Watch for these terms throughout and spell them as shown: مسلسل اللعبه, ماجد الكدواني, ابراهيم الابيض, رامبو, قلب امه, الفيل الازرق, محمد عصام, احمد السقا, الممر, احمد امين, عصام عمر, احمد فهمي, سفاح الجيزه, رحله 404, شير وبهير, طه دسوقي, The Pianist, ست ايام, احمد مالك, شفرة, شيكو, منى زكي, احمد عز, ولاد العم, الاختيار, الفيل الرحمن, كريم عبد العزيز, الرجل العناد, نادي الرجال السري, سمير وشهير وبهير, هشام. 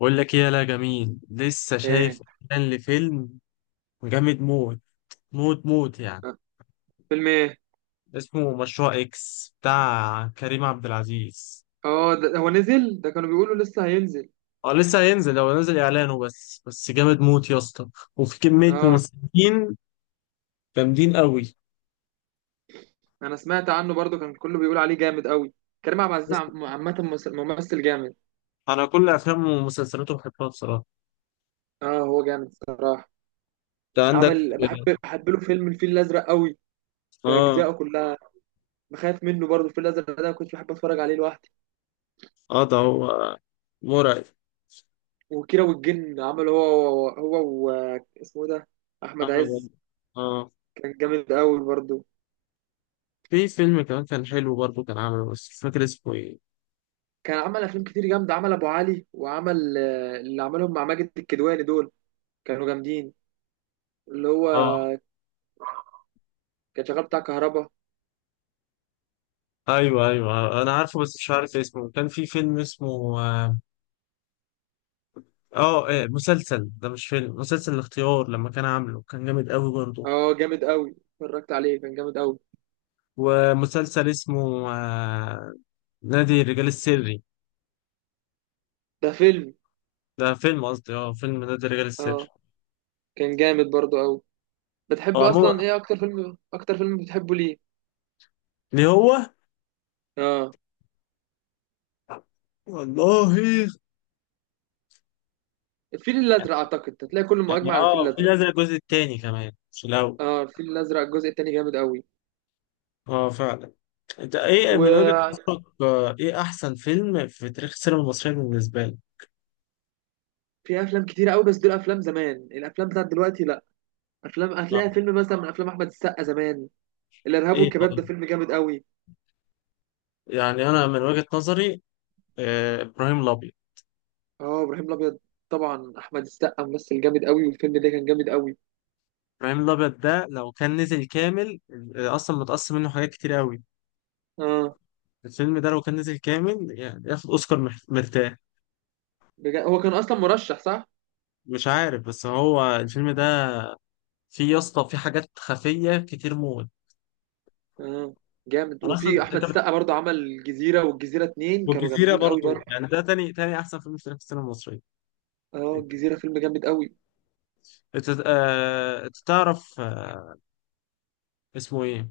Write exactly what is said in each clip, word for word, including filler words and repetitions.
بقول لك ايه يا لا جميل، لسه شايف ايه. اعلان لفيلم جامد موت، موت موت يعني. آه، فيلم ايه؟ اسمه مشروع اكس بتاع كريم عبد العزيز. اه، ده هو نزل؟ ده كانوا بيقولوا لسه هينزل. اه، لسه هينزل، هو نزل اعلانه بس بس جامد موت يا اسطى. وفي كمية اه، ممثلين جامدين قوي. انا سمعت عنه برضو كان كله بيقول عليه جامد قوي. كريم عبد العزيز عم- عامه ممثل ممثل جامد. انا كل افلامه ومسلسلاته بحبها بصراحة. اه، هو جامد صراحه. انت عندك؟ عمل بحب بحب له فيلم الفيل الازرق قوي، اه باجزائه كلها. بخاف منه برضو، الفيل الازرق ده كنت بحب اتفرج عليه لوحدي. اه، ده هو. مرعب. وكيرة والجن، عمل هو هو و... اسمه ده؟ احمد احمد عز. عز. اه، كان جامد قوي برضو. في فيلم كمان كان حلو برضه كان عامله، بس مش فاكر اسمه ايه. كان عمل افلام كتير جامده، عمل ابو علي، وعمل آه، اللي عملهم مع ماجد الكدواني دول، كانوا جامدين. اللي هو اه كان شغال بتاع كهربا. ايوه ايوه، انا عارفه بس مش عارف اسمه، كان في فيلم اسمه اه آه، إيه، مسلسل ده، مش فيلم، مسلسل الاختيار، لما كان عامله كان جامد قوي برضه. اه، جامد قوي، اتفرجت عليه كان جامد قوي. ومسلسل اسمه آه نادي الرجال السري. ده فيلم. ده فيلم، قصدي اه فيلم نادي الرجال السري. اه، كان جامد برضو قوي. هو بتحب اصلا عموما، ايه؟ اكتر فيلم، اكتر فيلم بتحبه ليه؟ ليه هو، اه، والله. الفيل الازرق اعتقد هتلاقي كله يعني مجمع على الفيل اه، في الازرق. نزل الجزء التاني كمان، مش الاول. اه، الفيل الازرق الجزء التاني جامد قوي. اه فعلا. انت ايه من وجهة وفي نظرك، آه، ايه احسن فيلم في تاريخ السينما المصرية بالنسبة لك؟ افلام كتير قوي، بس دول افلام زمان، الافلام بتاعت دلوقتي لا. افلام هتلاقي آه، فيلم مثلا من افلام احمد السقا زمان، الارهاب ايه والكباب، ده طيب. فيلم جامد قوي. يعني انا من وجهة نظري آه، ابراهيم الابيض. اه، ابراهيم الابيض. طبعا احمد السقا ممثل جامد قوي، والفيلم ده كان جامد قوي. ابراهيم الابيض ده لو كان نزل كامل، آه، اصلا متقسم منه حاجات كتير قوي. اه. الفيلم ده لو كان نزل كامل يعني ياخد اوسكار مح- مرتاح. بجا... هو كان اصلا مرشح صح؟ مش عارف، بس هو الفيلم ده فيه يا اسطى، فيه حاجات خفية كتير موت. اه جامد. أنا اصلا وفي احمد انت بت- السقا برضه عمل الجزيره والجزيره اتنين، كانوا والجزيرة جامدين قوي برضه. برضو، يعني ده تاني تاني احسن فيلم في تاريخ السينما المصرية. اه، انت الجزيره فيلم جامد قوي. آه، أنت تعرف، آه، اسمه ايه.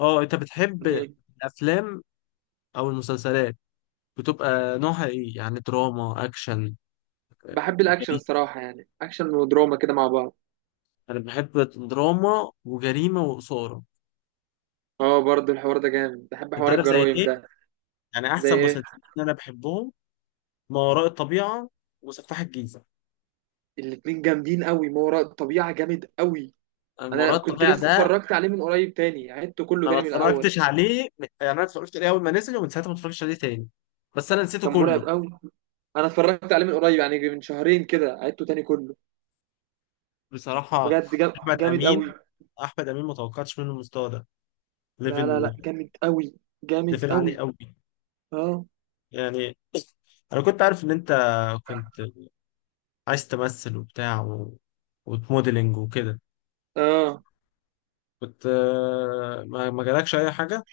اه، انت بتحب مم. الافلام او المسلسلات بتبقى نوعها ايه؟ يعني دراما، اكشن، بحب الاكشن جريمة. الصراحه، يعني اكشن ودراما كده مع بعض. انا بحب دراما وجريمه واثاره. اه برضه الحوار ده جامد، بحب انت حوار عارف زي الجرايم ايه؟ ده. يعني زي احسن ايه؟ مسلسلين انا بحبهم: ما وراء الطبيعه وسفاح الجيزه. الاتنين جامدين قوي، ما وراء الطبيعه جامد قوي. أنا ما وراء انا كنت الطبيعه لسه ده، اتفرجت عليه من قريب، تاني عدته كله انا ما تاني من الاول. اتفرجتش عليه. يعني انا اتفرجت عليه اول ما نزل، ومن ساعتها ما اتفرجتش عليه تاني. بس انا نسيته كان مرعب كله. قوي. انا اتفرجت عليه من قريب يعني من شهرين كده، عدته تاني كله. بصراحه، بجد جا- احمد جامد قوي. امين، احمد امين ما توقعتش منه المستوى ده. لا لا لا ليفل، جامد قوي، جامد ليفل عالي قوي. قوي. اه يعني انا كنت عارف ان انت كنت عايز تمثل وبتاع و... وتموديلنج وكده. اه. كنت آه، ما ما جالكش اي حاجه.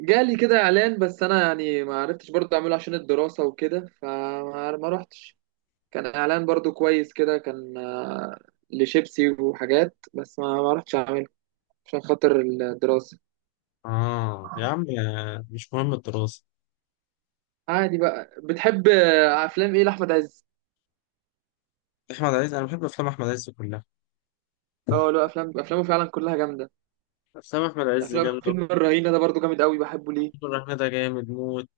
جالي كده اعلان بس انا يعني ما عرفتش برضه اعمله عشان الدراسة وكده، فما ما رحتش. كان اعلان برضه كويس كده، كان آه، لشيبسي وحاجات، بس ما ما رحتش اعمله عشان خاطر الدراسة. اه يا عم، آه، مش مهم الدراسه. عادي بقى. بتحب آه، افلام ايه لاحمد عز؟ احمد عز، انا بحب افلام احمد عز كلها. اه، له افلام، افلامه فعلا كلها جامدة. افلام احمد عز افلام جامده. فيلم الرهينة ده برضه جامد قوي، بحبه ليه. الفيل الرحمن ده جامد موت،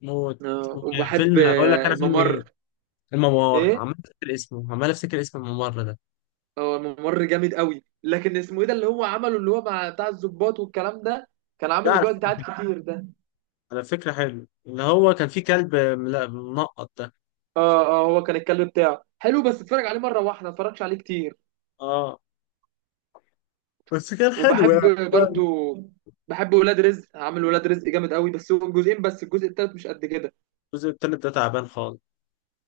موت. آه، وبحب فيلم اقول لك آه، انا، فيلم ايه؟ الممر. الممر. ايه؟ عمال افتكر اسمه عمال افتكر اسم الممر ده. هو ممر جامد قوي، لكن اسمه ايه ده اللي هو عمله؟ اللي هو مع بتاع الضباط والكلام ده، كان عامل لا، اللي على بيقعد يتعاد كتير ده. على فكره حلو، اللي هو كان فيه كلب ملا- منقط ده. اه اه، هو كان الكلب بتاعه حلو، بس اتفرج عليه مره واحده، ما اتفرجش عليه كتير. اه، بس كان حلو وبحب يعني. برضو، بحب ولاد رزق، عامل ولاد رزق جامد قوي، بس هو جزئين بس، الجزء التالت مش قد كده. الجزء التالت ده تعبان خالص.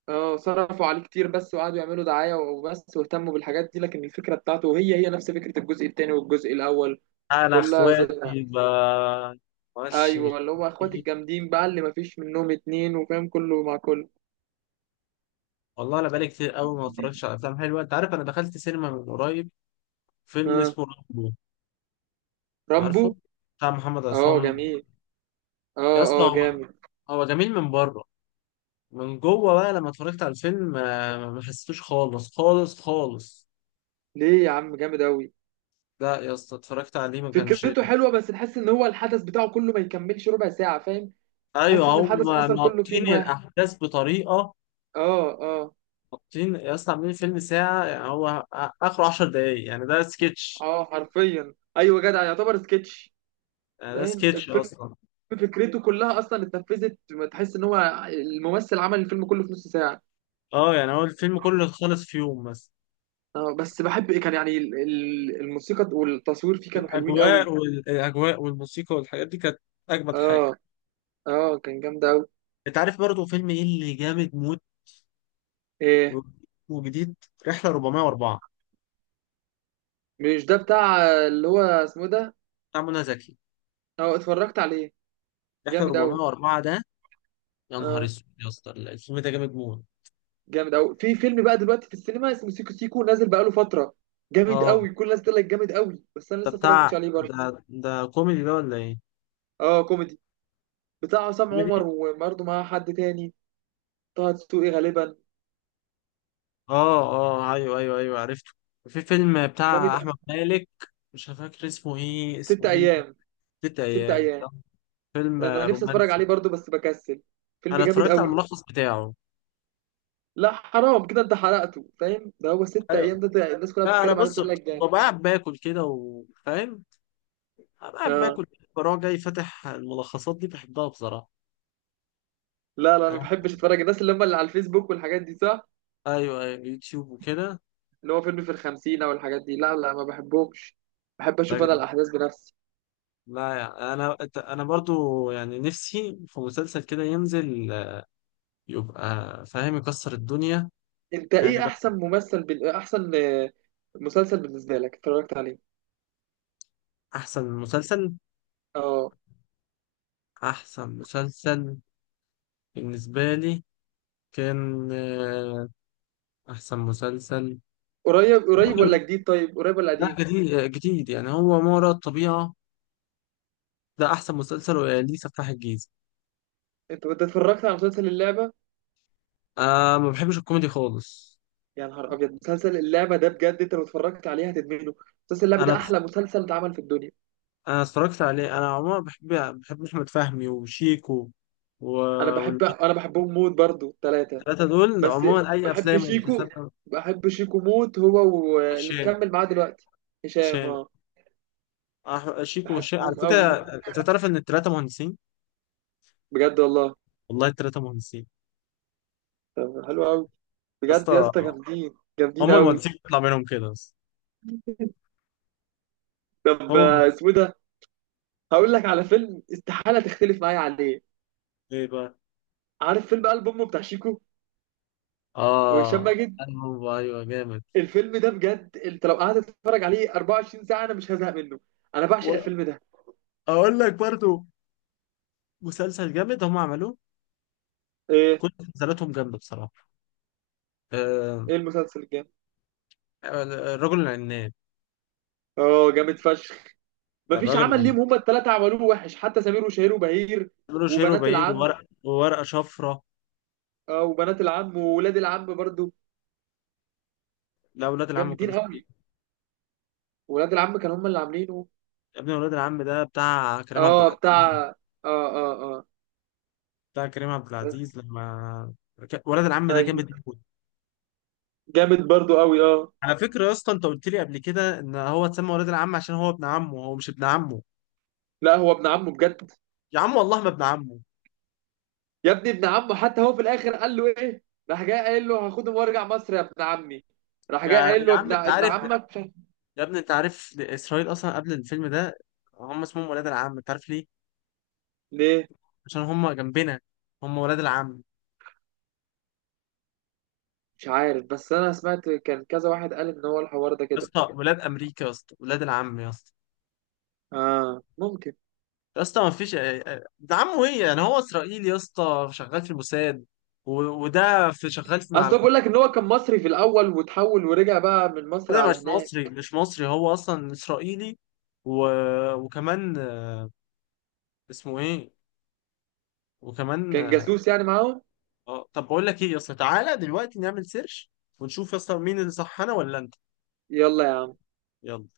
اه صرفوا عليه كتير، بس وقعدوا يعملوا دعاية وبس، واهتموا بالحاجات دي، لكن الفكرة بتاعته هي هي نفس فكرة الجزء التاني والجزء الأول، انا كلها زي... اخواتي، ب ماشي. ايوه اللي هو اخوات الجامدين بقى، اللي مفيش منهم اتنين، وفاهم كله مع كله. والله انا بقالي كتير قوي ما اتفرجتش على افلام حلوه. انت عارف انا دخلت سينما من قريب فيلم اه، اسمه رامبو. عارفه؟ رامبو. بتاع محمد اه عصام. جميل، يا اه اسطى اه هو، جامد. هو جميل من بره. من جوه بقى لما اتفرجت على الفيلم آه، ما حسيتوش خالص خالص خالص. ليه يا عم جامد قوي. لا يا اسطى، اتفرجت عليه ما كانش. فكرته حلوه، بس تحس ان هو الحدث بتاعه كله ما يكملش ربع ساعه، فاهم. تحس ايوه، ان هم الحدث حصل كله في ناطين يوم واحد. الاحداث بطريقه. اه اه ناطين يا اسطى، عاملين فيلم ساعه، يعني هو اخره 10 دقايق. يعني ده سكتش. اه، حرفيا ايوه، جدع يعتبر سكتش. يعني ده فاهم سكتش الفيلم اصلا. فكرته كلها اصلا اتنفذت، تحس ان هو الممثل عمل الفيلم كله في نص ساعه. اه يعني هو الفيلم كله خلص في يوم مثلا. اه، بس بحب كان يعني ال- ال- الموسيقى والتصوير فيه كانوا حلوين قوي. الاجواء، والاجواء والموسيقى والحاجات دي كانت اجمد اه حاجه. اه، كان جامد قوي. انت عارف برضه فيلم ايه اللي جامد موت؟ ايه؟ و- وجديد، رحله اربعمية واربعه. مش ده بتاع اللي هو اسمه إيه ده؟ بتاع منى زكي، اه، اتفرجت عليه، رحله جامد قوي. اربعمية واربعه ده. يا نهار اه اسود يا اسطى، الفيلم ده جامد موت. جامد قوي. في فيلم بقى دلوقتي في السينما اسمه سيكو سيكو، نازل بقاله فتره، جامد اه، قوي، كل الناس تقول لك جامد قوي، بس انا ده لسه بتاع اتفرجتش عليه ده برضه. ده كوميدي ده ولا ايه؟ اه كوميدي، بتاع عصام عمر كوميدي. وبرضه معاه حد تاني، طه دسوقي غالبا. اه اه، ايوه ايوه ايوه، عرفته. في فيلم جامد بتاع أوي. احمد مالك، مش فاكر اسمه ايه، ست اسمه ايه؟ ايام. ست ست ايام ايام. ده فيلم انا نفسي اتفرج عليه رومانسي. برضه بس بكسل، فيلم انا جامد اتفرجت على قوي. الملخص بتاعه. لا، حرام كده، انت حرقته فاهم. ده هو ست ايوه، ايام ده, ده, الناس كلها لا انا بتتكلم عليه بص، بتقول لك ببقى جامد. قاعد باكل كده وفاهم، أبقى قاعد اه. باكل، بروح جاي فاتح الملخصات دي، بحبها بصراحه. لا لا، ما أنا- بحبش اتفرج الناس اللي هم اللي على الفيسبوك والحاجات دي صح. ايوه ايوه، يوتيوب وكده. اللي هو فيلم في الخمسين او الحاجات دي، لا لا ما بحبهمش، بحب اشوف انا طيب، الاحداث بنفسي. لا يعني انا، انا برضو يعني نفسي في مسلسل كده ينزل، يبقى فاهم، يكسر الدنيا. انت يعني ايه بقى احسن ممثل بال... احسن آه، مسلسل بالنسبه لك اتفرجت عليه؟ احسن مسلسل، اه. احسن مسلسل بالنسبه لي كان آه، احسن مسلسل. قريب قريب ولا ممكن- جديد؟ طيب قريب ولا لا، قديم؟ جديد جديد يعني، هو ما وراء الطبيعه. ده احسن مسلسل، ليه؟ سفاح الجيزه. انت انت اتفرجت على مسلسل اللعبه؟ آه، ما بحبش الكوميدي خالص. يا نهار ابيض، مسلسل اللعبه ده بجد، انت لو اتفرجت عليه هتدمنه. مسلسل اللعبه ده انا، احلى مسلسل اتعمل في الدنيا. انا اتفرجت عليه. انا عموما بحب، بحب احمد فهمي وشيكو و... انا بحب انا بحبهم موت برضو ثلاثه. والثلاثه دول بس عموما اي بحب افلام شيكو ومسلسلات. بحب شيكو موت هو، واللي هشام. مكمل معاه دلوقتي هشام. هشام اه أح- شيكو وهشام بحبهم على قوي، فكره، انت تعرف ان الثلاثه مهندسين. بجد والله. والله الثلاثه مهندسين. طب حلو قوي، يا بجد يا اسطى، اسطى جامدين جامدين هم قوي. المهندسين بيطلع منهم كده بس. طب آه، هم؟ اسمه إيه ده؟ هقول لك على فيلم استحالة تختلف معايا عليه. ايه بقى؟ عارف فيلم قلب امه بتاع شيكو وهشام اه، ماجد؟ أنا هو ايوه جامد. الفيلم ده بجد، انت لو قعدت تتفرج عليه 24 ساعة انا مش هزهق منه. انا بعشق الفيلم ده. واقول لك برضو، مسلسل جامد هم عملوه. ايه؟ كل مسلسلاتهم جامده بصراحه. آه، ايه المسلسل الجامد؟ الرجل العناد. اه جامد فشخ. ده مفيش الراجل عمل العناد، ليهم هما التلاتة عملوه وحش، حتى سمير وشهير وبهير بيعملوا شير وبنات وبهير، العم. وورق وورقة شفرة. اه، وبنات العم وولاد العم برضو، لا، ولاد العم ما جامدين كانوش فيه. قوي. ولاد العم كانوا هما اللي عاملينه. يا ابني، ولاد العم ده بتاع كريم عبد اه العزيز. بتاع. اه اه اه بتاع كريم عبد بس. العزيز لما ك- ولاد العم ده ايوه، جامد موت. جامد برضو قوي. اه. على فكرة يا اسطى، انت قلت لي قبل كده ان هو اتسمى ولاد العم عشان هو ابن عمه. هو مش ابن عمه. لا هو ابن عمه بجد. يا عم والله ما ابن عمه. يا ابني ابن عمه، حتى هو في الاخر قال له ايه؟ راح جاي قايل له هاخدهم وارجع مصر يا ابن عمي. راح يا جاي قايل يا له عم ابن انت ابن عارف. عمك مش عارف-. يا ابني انت عارف، اسرائيل اصلا قبل الفيلم ده هم اسمهم ولاد العم، انت عارف ليه؟ ليه؟ عشان هم جنبنا، هم ولاد العم. مش عارف، بس انا سمعت كان كذا واحد قال ان هو الحوار ده يا كده. اسطى ولاد امريكا، يا اسطى ولاد العم يا اسطى. اه ممكن. يا اسطى، ما فيش. ده عمه ايه يعني، هو اسرائيلي يا اسطى شغال في الموساد، و... وده في شغال في مع اصل هو الحكومه. بيقول لك ان هو كان مصري في الاول وتحول ورجع بقى من مصر ده على مش مصري، هناك. مش مصري، هو اصلا اسرائيلي. و... وكمان آه، اسمه ايه، وكمان كان جاسوس يعني معاهم. آه، طب بقول لك ايه يا اسطى، تعالى دلوقتي نعمل سيرش ونشوف يا اسطى مين اللي صح، انا ولا انت. يلا يا يلا.